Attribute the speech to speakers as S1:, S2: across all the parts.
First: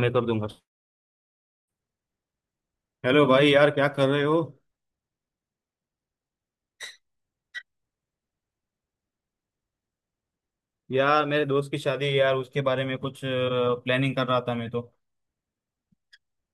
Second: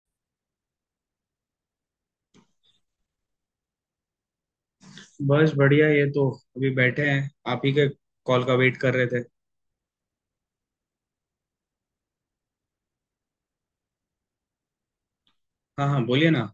S1: मैं कर दूंगा। हेलो भाई यार, क्या कर रहे हो?
S2: बस बढ़िया। ये तो अभी बैठे हैं, आप ही के कॉल का वेट कर रहे थे।
S1: यार मेरे दोस्त की शादी है यार, उसके बारे में कुछ प्लानिंग कर रहा था मैं तो।
S2: हाँ हाँ, बोलिए ना।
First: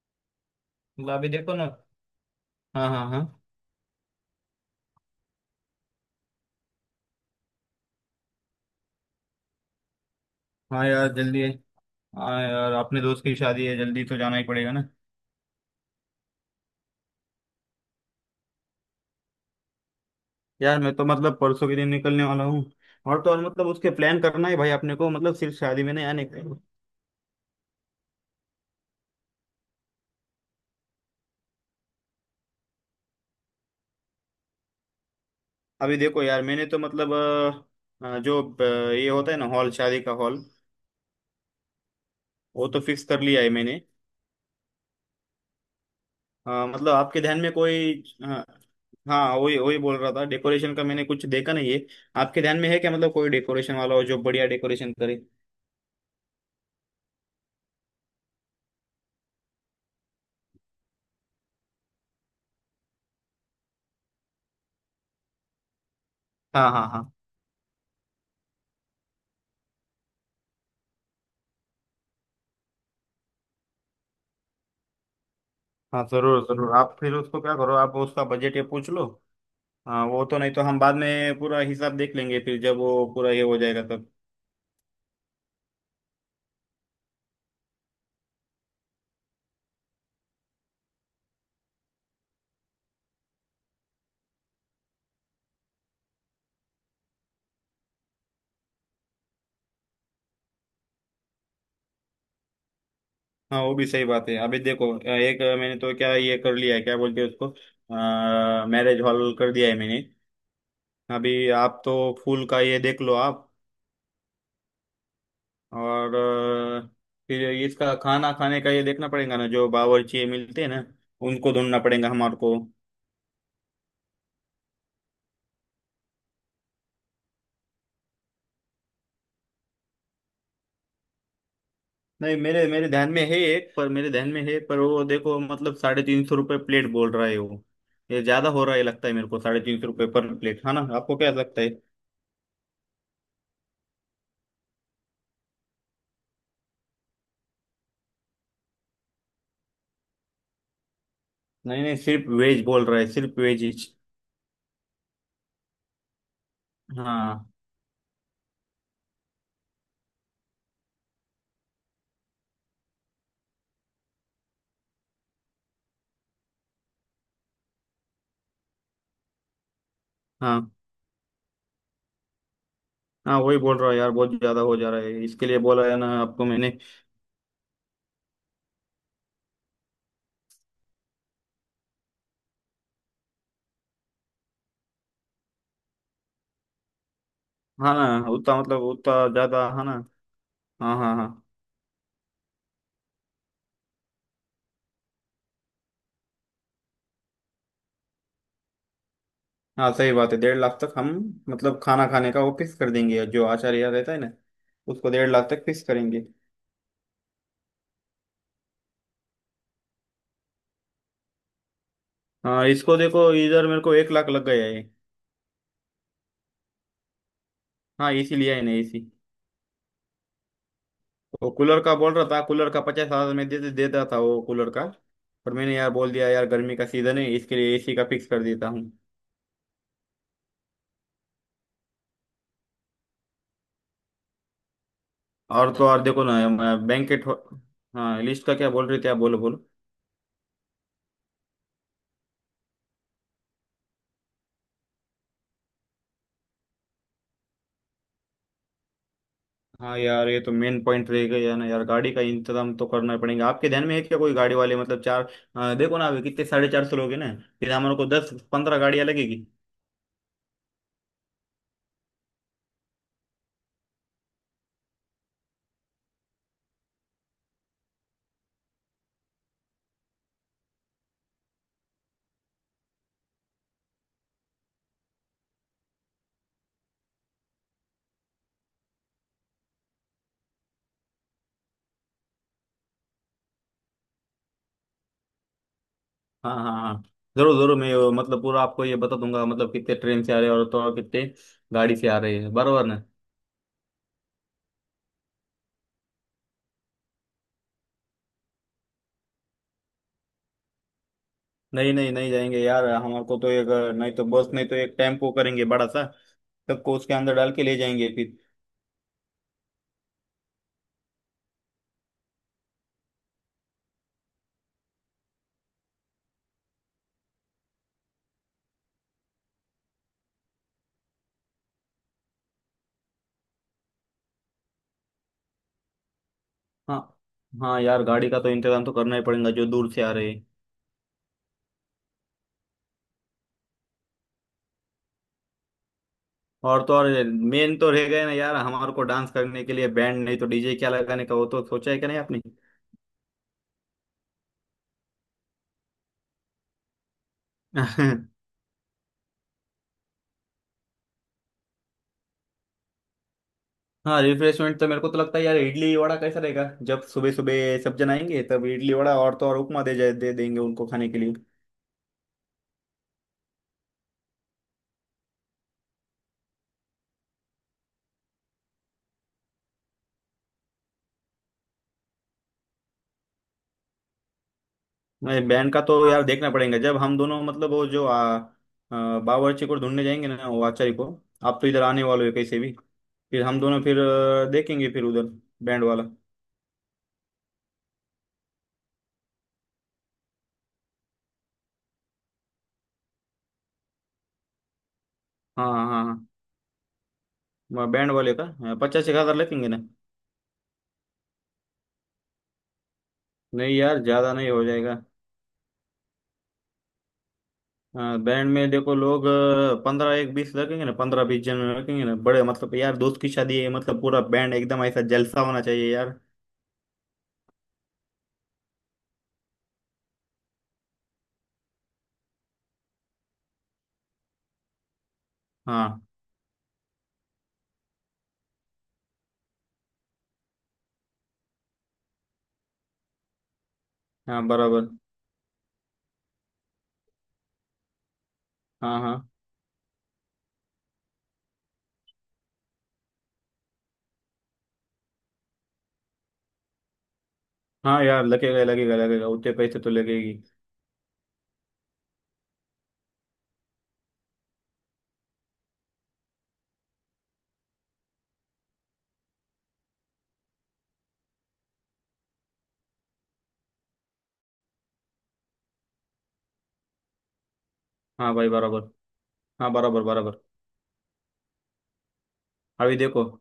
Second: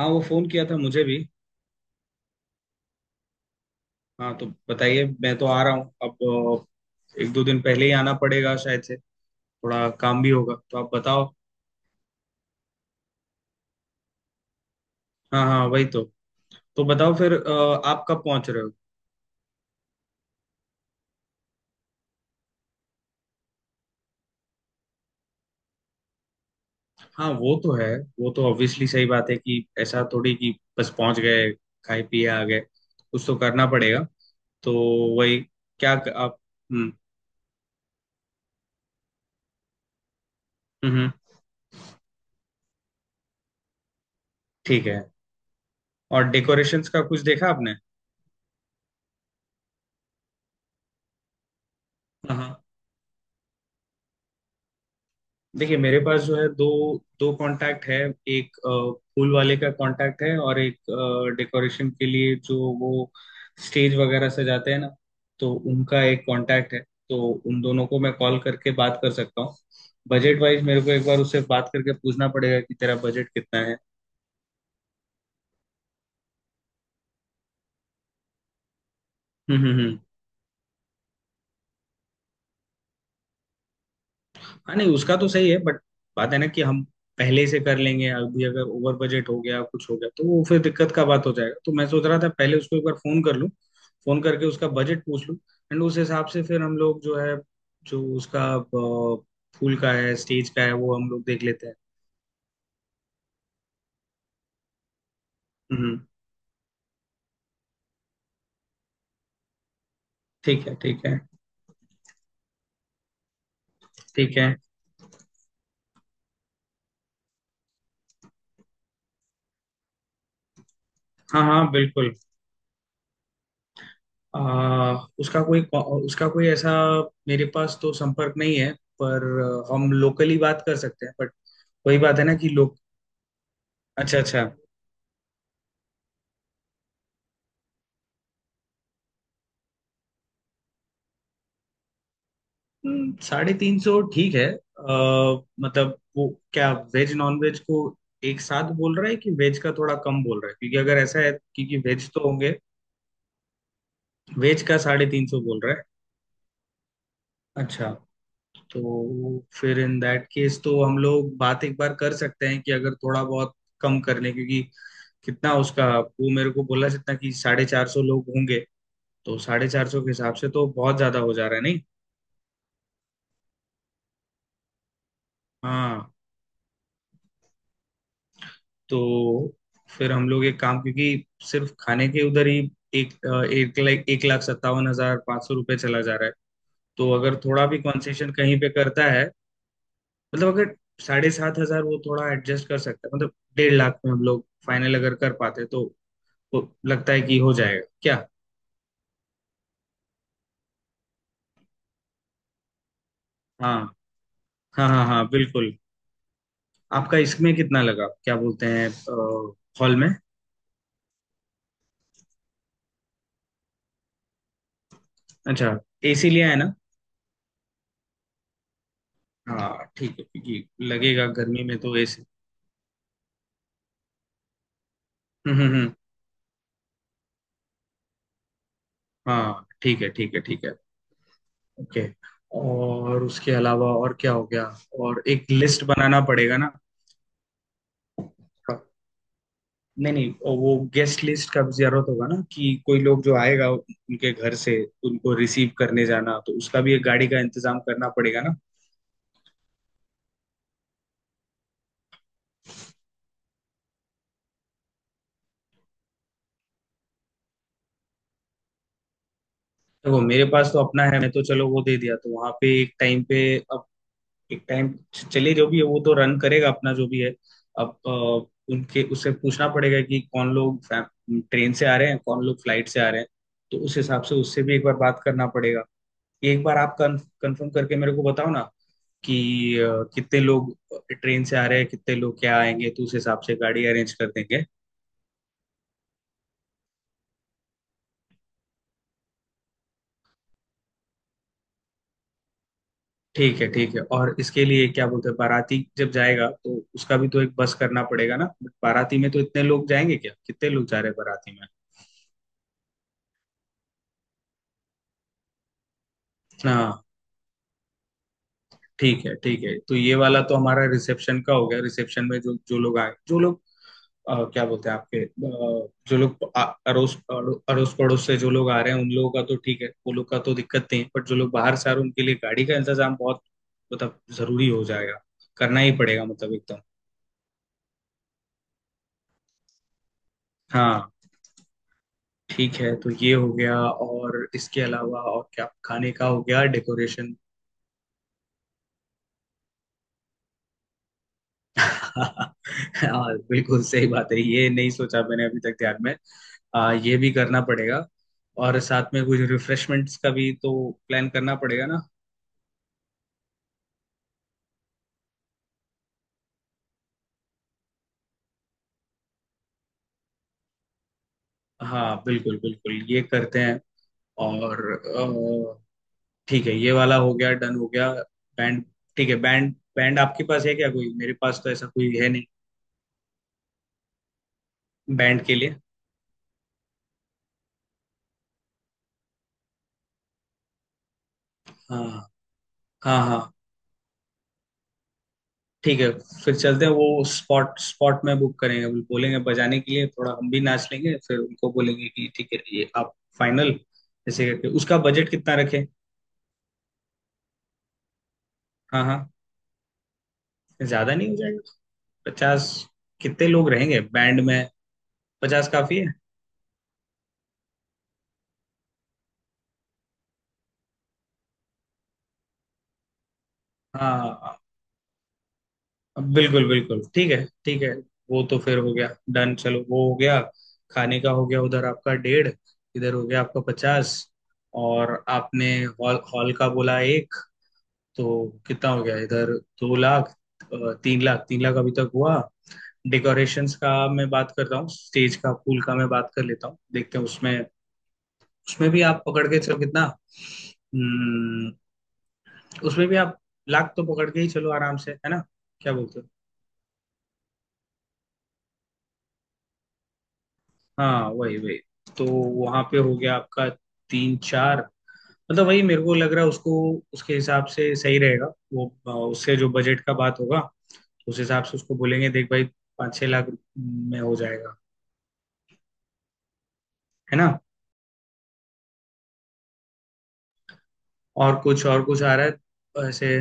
S2: हाँ, वो फोन किया था मुझे
S1: मतलब
S2: भी।
S1: अभी देखो ना। हाँ हाँ हाँ।
S2: हाँ तो बताइए, मैं तो आ रहा हूँ अब। एक दो दिन पहले ही आना पड़ेगा शायद से। थोड़ा काम भी होगा, तो
S1: हाँ
S2: आप
S1: यार
S2: बताओ।
S1: जल्दी है। हाँ यार, अपने दोस्त की शादी है, जल्दी तो जाना ही पड़ेगा ना।
S2: हाँ हाँ, वही तो। तो बताओ फिर, आप कब पहुंच रहे हो।
S1: यार मैं तो मतलब परसों के दिन निकलने वाला हूँ। और तो और मतलब उसके प्लान करना है भाई अपने को, मतलब सिर्फ शादी में नहीं आने का।
S2: हाँ वो तो है। वो तो ऑब्वियसली सही बात है कि ऐसा थोड़ी कि बस पहुंच गए, खाए पिए आ गए। कुछ तो करना पड़ेगा। तो वही, क्या
S1: अभी देखो
S2: आप।
S1: यार, मैंने तो
S2: हम्म
S1: मतलब ये होता है ना, हॉल, शादी का हॉल,
S2: हम्म हम्म,
S1: वो तो फिक्स कर लिया है मैंने।
S2: ठीक है। और
S1: हाँ
S2: डेकोरेशंस
S1: मतलब
S2: का कुछ
S1: आपके ध्यान
S2: देखा
S1: में
S2: आपने।
S1: कोई, हाँ हाँ वही वही बोल रहा था, डेकोरेशन का मैंने कुछ देखा नहीं है।
S2: हाँ
S1: आपके ध्यान
S2: हाँ,
S1: में है क्या मतलब, कोई डेकोरेशन वाला हो जो बढ़िया डेकोरेशन करे।
S2: देखिए मेरे पास जो है, दो दो कांटेक्ट है। एक फूल वाले का कांटेक्ट है, और एक डेकोरेशन के लिए जो वो स्टेज वगैरह सजाते हैं ना, तो उनका एक
S1: हाँ
S2: कांटेक्ट है।
S1: हाँ हाँ।
S2: तो उन दोनों को मैं कॉल करके बात कर सकता हूँ। बजट वाइज मेरे को एक बार उससे बात करके पूछना पड़ेगा कि तेरा बजट कितना है।
S1: हाँ जरूर जरूर, आप फिर उसको क्या करो, आप उसका बजट ये पूछ लो।
S2: हम्म।
S1: हाँ वो तो, नहीं तो हम बाद में पूरा हिसाब देख लेंगे, फिर जब वो पूरा ये हो जाएगा तब।
S2: हाँ नहीं, उसका तो सही है बट बात है ना कि हम पहले से कर लेंगे। अभी अगर ओवर बजट हो गया, कुछ हो गया, तो वो फिर दिक्कत का बात हो जाएगा। तो मैं सोच रहा था पहले उसको एक बार फोन कर लूँ, फोन करके उसका बजट पूछ लूँ। एंड उस हिसाब से फिर हम लोग जो है, जो उसका फूल का है, स्टेज का है, वो हम लोग देख लेते हैं।
S1: हाँ वो भी सही बात है। अभी देखो, एक मैंने तो
S2: हम्म,
S1: क्या ये कर लिया है, क्या बोलते हैं उसको, मैरिज हॉल कर दिया है मैंने।
S2: ठीक है ठीक है
S1: अभी आप तो फूल का ये देख लो आप।
S2: ठीक है।
S1: और अ, फिर इसका खाना खाने का ये देखना पड़ेगा ना, जो बावर्ची मिलते हैं ना,
S2: हाँ
S1: उनको
S2: हाँ
S1: ढूंढना पड़ेगा
S2: बिल्कुल।
S1: हमारे को।
S2: आ, उसका कोई, उसका कोई ऐसा मेरे पास तो संपर्क नहीं है, पर हम लोकली बात कर सकते हैं। बट वही बात है ना
S1: नहीं,
S2: कि
S1: मेरे
S2: लोग।
S1: मेरे ध्यान में है एक, पर मेरे
S2: अच्छा
S1: ध्यान में
S2: अच्छा।
S1: है, पर वो देखो मतलब ₹350 प्लेट बोल रहा है वो। ये ज्यादा हो रहा है लगता है मेरे को। ₹350 पर प्लेट है ना, आपको क्या लगता है?
S2: 350 ठीक है। मतलब वो क्या वेज नॉन वेज को एक साथ बोल रहा है, कि वेज का थोड़ा कम बोल रहा है? क्योंकि अगर ऐसा है, क्योंकि
S1: नहीं नहीं
S2: वेज तो
S1: सिर्फ
S2: होंगे।
S1: वेज बोल रहा है, सिर्फ वेज ही।
S2: वेज का 350 बोल रहा है?
S1: हाँ।
S2: अच्छा। तो फिर इन दैट केस तो हम लोग बात एक बार कर सकते हैं कि अगर थोड़ा बहुत कम कर लें, क्योंकि कितना उसका वो मेरे को बोला जितना कि 450 लोग होंगे। तो 450 के हिसाब से तो
S1: हाँ
S2: बहुत ज्यादा हो जा रहा है नहीं?
S1: हाँ वही बोल रहा है यार, बहुत ज्यादा हो जा रहा है, इसके लिए बोला है ना
S2: हाँ।
S1: आपको मैंने।
S2: तो फिर हम लोग एक काम, क्योंकि सिर्फ खाने के उधर ही एक लाख 1,57,500 रुपये चला जा रहा है। तो अगर थोड़ा भी
S1: हाँ ना
S2: कंसेशन
S1: उतना
S2: कहीं पे
S1: मतलब
S2: करता
S1: उतना
S2: है,
S1: ज्यादा है ना।
S2: मतलब अगर
S1: हाँ हाँ
S2: साढ़े
S1: हाँ।
S2: सात हजार वो थोड़ा एडजस्ट कर सकता है, मतलब 1,50,000 में हम लोग फाइनल अगर कर पाते, तो लगता है कि हो जाएगा क्या।
S1: हाँ सही बात है, 1.5 लाख तक हम, मतलब खाना खाने का वो फिक्स कर देंगे, जो
S2: हाँ
S1: आचार्य रहता है ना,
S2: हाँ हाँ,
S1: उसको
S2: हाँ
S1: 1.5 लाख तक
S2: बिल्कुल।
S1: फिक्स करेंगे।
S2: आपका इसमें कितना लगा, क्या बोलते हैं, हॉल में?
S1: हाँ इसको देखो, इधर मेरे को 1 लाख लग गया है।
S2: अच्छा, एसी लिया है ना।
S1: हाँ एसी लिया है ना, एसी।
S2: हाँ ठीक है, क्योंकि लगेगा
S1: वो
S2: गर्मी में
S1: कूलर
S2: तो
S1: का बोल रहा था, कूलर का 50,000 में दे देता था वो कूलर का, पर मैंने
S2: एसी।
S1: यार बोल दिया, यार गर्मी का सीजन है, इसके लिए एसी का फिक्स कर देता हूँ।
S2: हाँ ठीक है ठीक है ठीक है, ओके। और उसके अलावा और क्या हो गया, और एक
S1: और
S2: लिस्ट
S1: तो और
S2: बनाना
S1: देखो
S2: पड़ेगा ना।
S1: ना बैंकेट। हाँ लिस्ट का क्या बोल रहे थे आप? बोलो बोलो।
S2: नहीं नहीं, वो गेस्ट लिस्ट का भी जरूरत होगा ना, कि कोई लोग जो आएगा उनके घर से, उनको रिसीव करने जाना। तो उसका भी एक गाड़ी का इंतजाम करना पड़ेगा ना।
S1: हाँ यार, ये तो मेन पॉइंट रह गया ना यार, गाड़ी का इंतजाम तो करना ही पड़ेगा। आपके ध्यान में है क्या कोई गाड़ी वाले? मतलब चार, देखो ना, अभी कितने 450 लोग हैं ना, फिर हमारे को 10-15 गाड़ियाँ लगेगी।
S2: देखो मेरे पास तो अपना है, मैं तो चलो वो दे दिया, तो वहां पे एक टाइम पे, एक टाइम, चलिए जो भी है वो तो रन करेगा अपना जो भी है। अब उनके उससे पूछना पड़ेगा कि कौन लोग ट्रेन से आ रहे हैं, कौन लोग फ्लाइट से आ रहे हैं। तो उस हिसाब से उससे भी एक बार बात करना पड़ेगा। एक बार आप कंफर्म करके मेरे को बताओ ना, कि कितने लोग ट्रेन से आ रहे हैं, कितने लोग क्या आएंगे। तो उस हिसाब से गाड़ी अरेंज कर देंगे।
S1: हाँ हाँ हाँ, जरूर जरूर, मैं मतलब पूरा आपको ये बता दूंगा, मतलब कितने ट्रेन से आ रहे हैं और तो और कितने गाड़ी से आ रहे हैं, बराबर ना।
S2: ठीक है ठीक है। और इसके लिए क्या बोलते हैं, बाराती जब जाएगा तो उसका भी तो एक बस करना पड़ेगा ना। बट बाराती में तो इतने लोग जाएंगे क्या, कितने लोग जा रहे हैं बाराती में?
S1: नहीं नहीं, नहीं जाएंगे यार, हमारे को तो एक नहीं तो बस, नहीं तो एक टेम्पो करेंगे बड़ा सा, सबको
S2: हाँ
S1: उसके अंदर डाल के ले जाएंगे फिर।
S2: ठीक है ठीक है। तो ये वाला तो हमारा रिसेप्शन का हो गया। रिसेप्शन में जो जो लोग आए, जो लोग क्या बोलते हैं आपके, अड़ोस पड़ोस से जो लोग आ रहे हैं, उन लोगों का तो ठीक है, वो लोग का तो दिक्कत नहीं है। बट जो लोग बाहर से आ रहे हैं, उनके लिए गाड़ी का इंतजाम बहुत मतलब जरूरी हो जाएगा, करना ही पड़ेगा मतलब एकदम।
S1: हाँ हाँ यार, गाड़ी का तो इंतजाम तो करना ही पड़ेगा, जो दूर से आ रहे हैं।
S2: हाँ ठीक है। तो ये हो गया। और इसके अलावा और क्या, खाने का हो गया,
S1: और तो और
S2: डेकोरेशन।
S1: मेन तो रह गए ना यार, हमारे को डांस करने के लिए बैंड नहीं तो डीजे क्या लगाने का, वो तो सोचा है क्या नहीं आपने?
S2: हाँ बिल्कुल सही बात है, ये नहीं सोचा मैंने अभी तक ध्यान में। ये भी करना पड़ेगा। और साथ में कुछ रिफ्रेशमेंट्स का भी तो प्लान करना पड़ेगा ना।
S1: हाँ रिफ्रेशमेंट तो मेरे को तो लगता है यार, इडली वड़ा कैसा रहेगा, जब सुबह सुबह सब जन आएंगे तब, इडली वड़ा और तो और उपमा दे जाए, दे देंगे उनको खाने के लिए।
S2: हाँ बिल्कुल बिल्कुल, ये करते हैं। और ठीक है ये वाला हो गया, डन हो गया। बैंड, ठीक है, बैंड बैंड आपके पास है क्या कोई? मेरे पास तो ऐसा कोई है नहीं बैंड
S1: नहीं,
S2: के
S1: बैंड
S2: लिए।
S1: का तो यार देखना पड़ेगा, जब हम दोनों मतलब वो जो आ, आ, बावर्ची को ढूंढने जाएंगे ना, वो आचार्य को। आप तो इधर
S2: हाँ
S1: आने वाले हो कैसे भी,
S2: हाँ
S1: फिर
S2: हाँ,
S1: हम दोनों फिर देखेंगे फिर उधर, बैंड
S2: ठीक
S1: वाला।
S2: है। फिर चलते हैं, वो स्पॉट स्पॉट में बुक करेंगे, वो बोलेंगे बजाने के लिए, थोड़ा हम भी नाच लेंगे, फिर उनको बोलेंगे कि ठीक है ये आप फाइनल। ऐसे करके उसका बजट कितना
S1: हाँ
S2: रखें।
S1: हाँ हाँ, बैंड वाले का
S2: हाँ
S1: पचास एक
S2: हाँ,
S1: हजार लेंगे ना।
S2: ज्यादा नहीं हो जाएगा 50? कितने लोग
S1: नहीं
S2: रहेंगे
S1: यार ज्यादा
S2: बैंड
S1: नहीं हो
S2: में,
S1: जाएगा।
S2: 50 काफी है।
S1: बैंड में देखो, लोग पंद्रह एक बीस रखेंगे ना, 15-20 जन रखेंगे ना बड़े, मतलब यार दोस्त की शादी है, मतलब
S2: हाँ
S1: पूरा बैंड
S2: हाँ,
S1: एकदम, ऐसा जलसा होना चाहिए यार।
S2: हाँ, बिल्कुल बिल्कुल ठीक है ठीक है। वो तो फिर हो गया, डन, चलो वो हो गया। खाने का हो गया उधर आपका 1.5 लाख, इधर हो गया आपका 50, और आपने
S1: हाँ
S2: हॉल, हॉल का बोला एक। तो कितना हो गया इधर, 2 लाख, 3 लाख, 3 लाख अभी तक हुआ। डेकोरेशंस का मैं
S1: हाँ
S2: बात कर रहा हूँ,
S1: बराबर।
S2: स्टेज का फूल का मैं बात कर लेता हूँ, देखते हैं उसमें। उसमें
S1: हाँ
S2: भी आप
S1: हाँ
S2: पकड़ के चलो कितना, हम्म, उसमें भी आप लाख तो पकड़ के ही चलो आराम से है ना, क्या बोलते हो।
S1: हाँ यार, लगेगा लगेगा लगेगा, उतने पैसे तो लगेगी।
S2: हाँ वही वही। तो वहां पे हो गया आपका तीन चार, मतलब वही मेरे को लग रहा है उसको, उसके हिसाब से सही रहेगा। वो उससे जो बजट का बात होगा उस हिसाब से उसको बोलेंगे, देख भाई 5-6 लाख में हो जाएगा, है ना।
S1: हाँ भाई बराबर। हाँ बराबर बराबर।
S2: और कुछ आ रहा है
S1: अभी
S2: तो
S1: देखो।
S2: ऐसे।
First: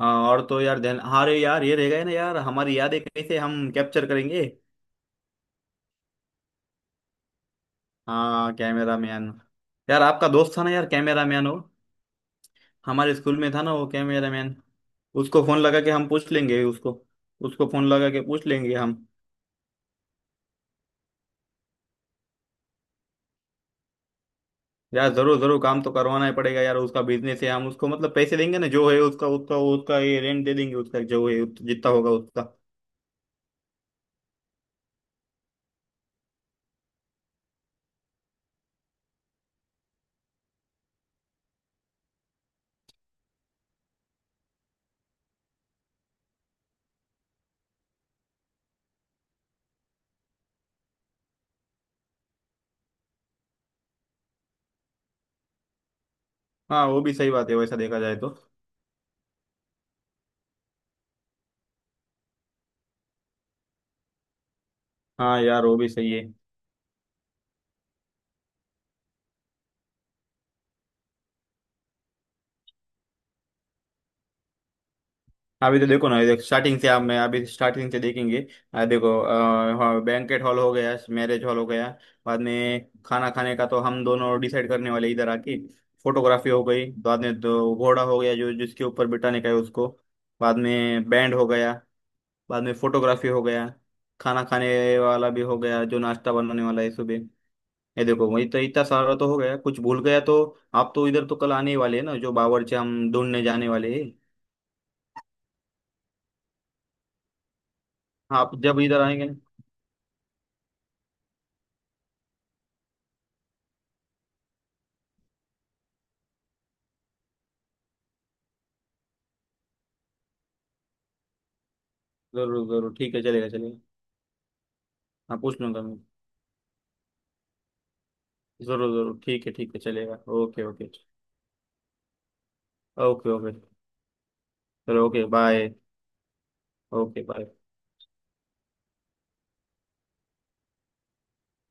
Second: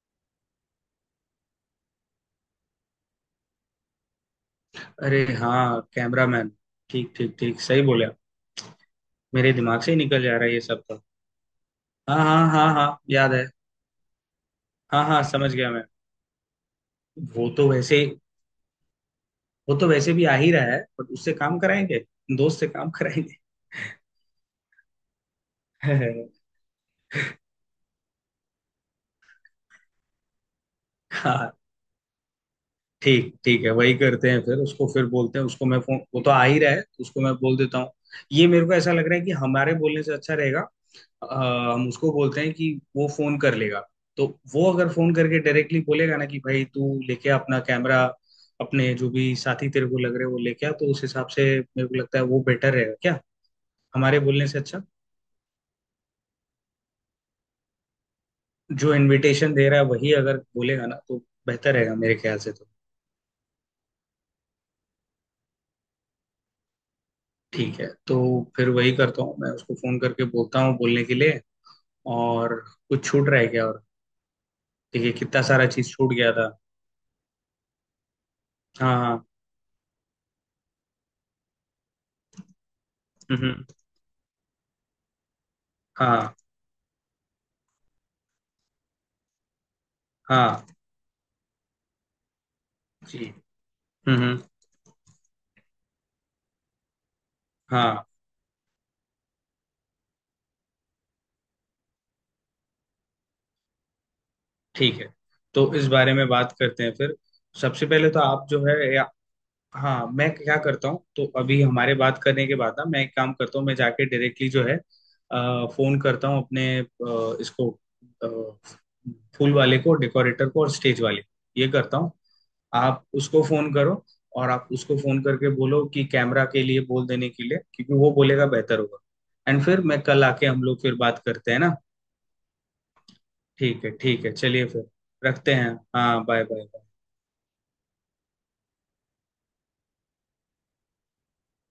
S1: हाँ, और तो यार ध्यान, अरे यार ये रह गए ना यार, हमारी यादें कैसे हम कैप्चर करेंगे?
S2: अरे हाँ, कैमरामैन, ठीक ठीक ठीक, सही बोले आप।
S1: हाँ कैमरा मैन।
S2: मेरे दिमाग से ही
S1: यार
S2: निकल
S1: आपका
S2: जा रहा है
S1: दोस्त
S2: ये
S1: था ना
S2: सब
S1: यार,
S2: तो।
S1: कैमरा मैन हो,
S2: हाँ हाँ हाँ हाँ,
S1: हमारे
S2: याद
S1: स्कूल
S2: है।
S1: में था ना वो कैमरामैन,
S2: हाँ हाँ,
S1: उसको
S2: समझ
S1: फोन
S2: गया
S1: लगा
S2: मैं।
S1: के हम पूछ लेंगे उसको,
S2: वो
S1: उसको
S2: तो
S1: फोन
S2: वैसे
S1: लगा के पूछ लेंगे हम।
S2: वो तो वैसे भी आ ही रहा है, पर उससे काम कराएंगे, दोस्त से काम कराएंगे।
S1: यार जरूर जरूर, काम तो करवाना ही पड़ेगा यार, उसका बिजनेस है, हम उसको मतलब पैसे देंगे ना, जो है उसका उसका उसका, ये रेंट दे देंगे उसका जो है,
S2: हाँ
S1: जितना होगा उसका।
S2: ठीक ठीक है, वही करते हैं। फिर उसको फिर बोलते हैं, उसको मैं फोन, वो तो आ ही रहा है, उसको मैं बोल देता हूँ। ये मेरे को ऐसा लग रहा है कि हमारे बोलने से अच्छा रहेगा। हम उसको बोलते हैं कि वो फोन कर लेगा। तो वो अगर फोन करके डायरेक्टली बोलेगा ना कि भाई तू लेके आ अपना कैमरा, अपने जो भी साथी तेरे को लग रहे हैं वो लेके आ, तो उस हिसाब से मेरे को लगता है वो बेटर रहेगा क्या, हमारे बोलने से अच्छा।
S1: हाँ वो भी सही बात है, वैसा देखा जाए तो।
S2: जो इनविटेशन दे रहा है वही अगर बोलेगा ना, तो बेहतर रहेगा मेरे ख्याल से तो।
S1: हाँ यार वो भी सही है।
S2: ठीक है, तो फिर वही करता हूँ, मैं उसको फोन करके बोलता हूँ बोलने के लिए। और कुछ छूट रहा है क्या और। देखिए कितना सारा
S1: अभी तो
S2: चीज
S1: देखो
S2: छूट
S1: ना, ये
S2: गया
S1: देख
S2: था।
S1: स्टार्टिंग से आप, मैं अभी स्टार्टिंग से देखेंगे।
S2: हाँ हाँ।
S1: देखो, बैंकेट हॉल हो गया, मैरिज हॉल हो गया, बाद में खाना खाने
S2: हम्म।
S1: का तो हम दोनों डिसाइड करने वाले इधर आके।
S2: हाँ।
S1: फोटोग्राफी हो गई, बाद में तो घोड़ा हो गया, जो जिसके ऊपर बिठाने का है उसको। बाद
S2: हाँ।
S1: में बैंड हो गया, बाद में
S2: जी।
S1: फोटोग्राफी हो गया।
S2: हम्म हम्म,
S1: खाना खाने वाला भी हो गया, जो नाश्ता बनाने वाला है सुबह।
S2: हाँ।
S1: ये देखो वही तो, इतना सारा तो हो गया, कुछ भूल गया तो, आप तो इधर तो कल आने ही वाले हैं ना, जो बावर्ची हम ढूंढने जाने वाले हैं।
S2: ठीक है, तो इस बारे में बात करते हैं फिर। सबसे पहले तो आप
S1: आप
S2: जो
S1: जब
S2: है,
S1: इधर
S2: या
S1: आएंगे।
S2: हाँ मैं क्या करता हूँ, तो अभी हमारे बात करने के बाद ना, मैं एक काम करता हूँ, मैं जाके डायरेक्टली जो है, फोन करता हूँ अपने, इसको अ, फूल वाले को, डेकोरेटर को, और स्टेज वाले को। ये करता हूँ।
S1: जरूर जरूर,
S2: आप
S1: ठीक है,
S2: उसको
S1: चलेगा
S2: फोन
S1: चलेगा।
S2: करो, और आप उसको फोन
S1: हाँ
S2: करके
S1: पूछ लूंगा
S2: बोलो
S1: मैं।
S2: कि कैमरा के लिए बोल देने के लिए, क्योंकि वो बोलेगा बेहतर
S1: जरूर
S2: होगा।
S1: जरूर, ठीक है
S2: एंड
S1: ठीक
S2: फिर
S1: है,
S2: मैं
S1: चलेगा।
S2: कल आके हम
S1: ओके
S2: लोग
S1: ओके।
S2: फिर बात करते हैं ना।
S1: Okay okay.
S2: ठीक है ठीक है, चलिए फिर,
S1: चलो ओके
S2: रखते
S1: बाय।
S2: हैं। हाँ बाय बाय।
S1: Okay bye.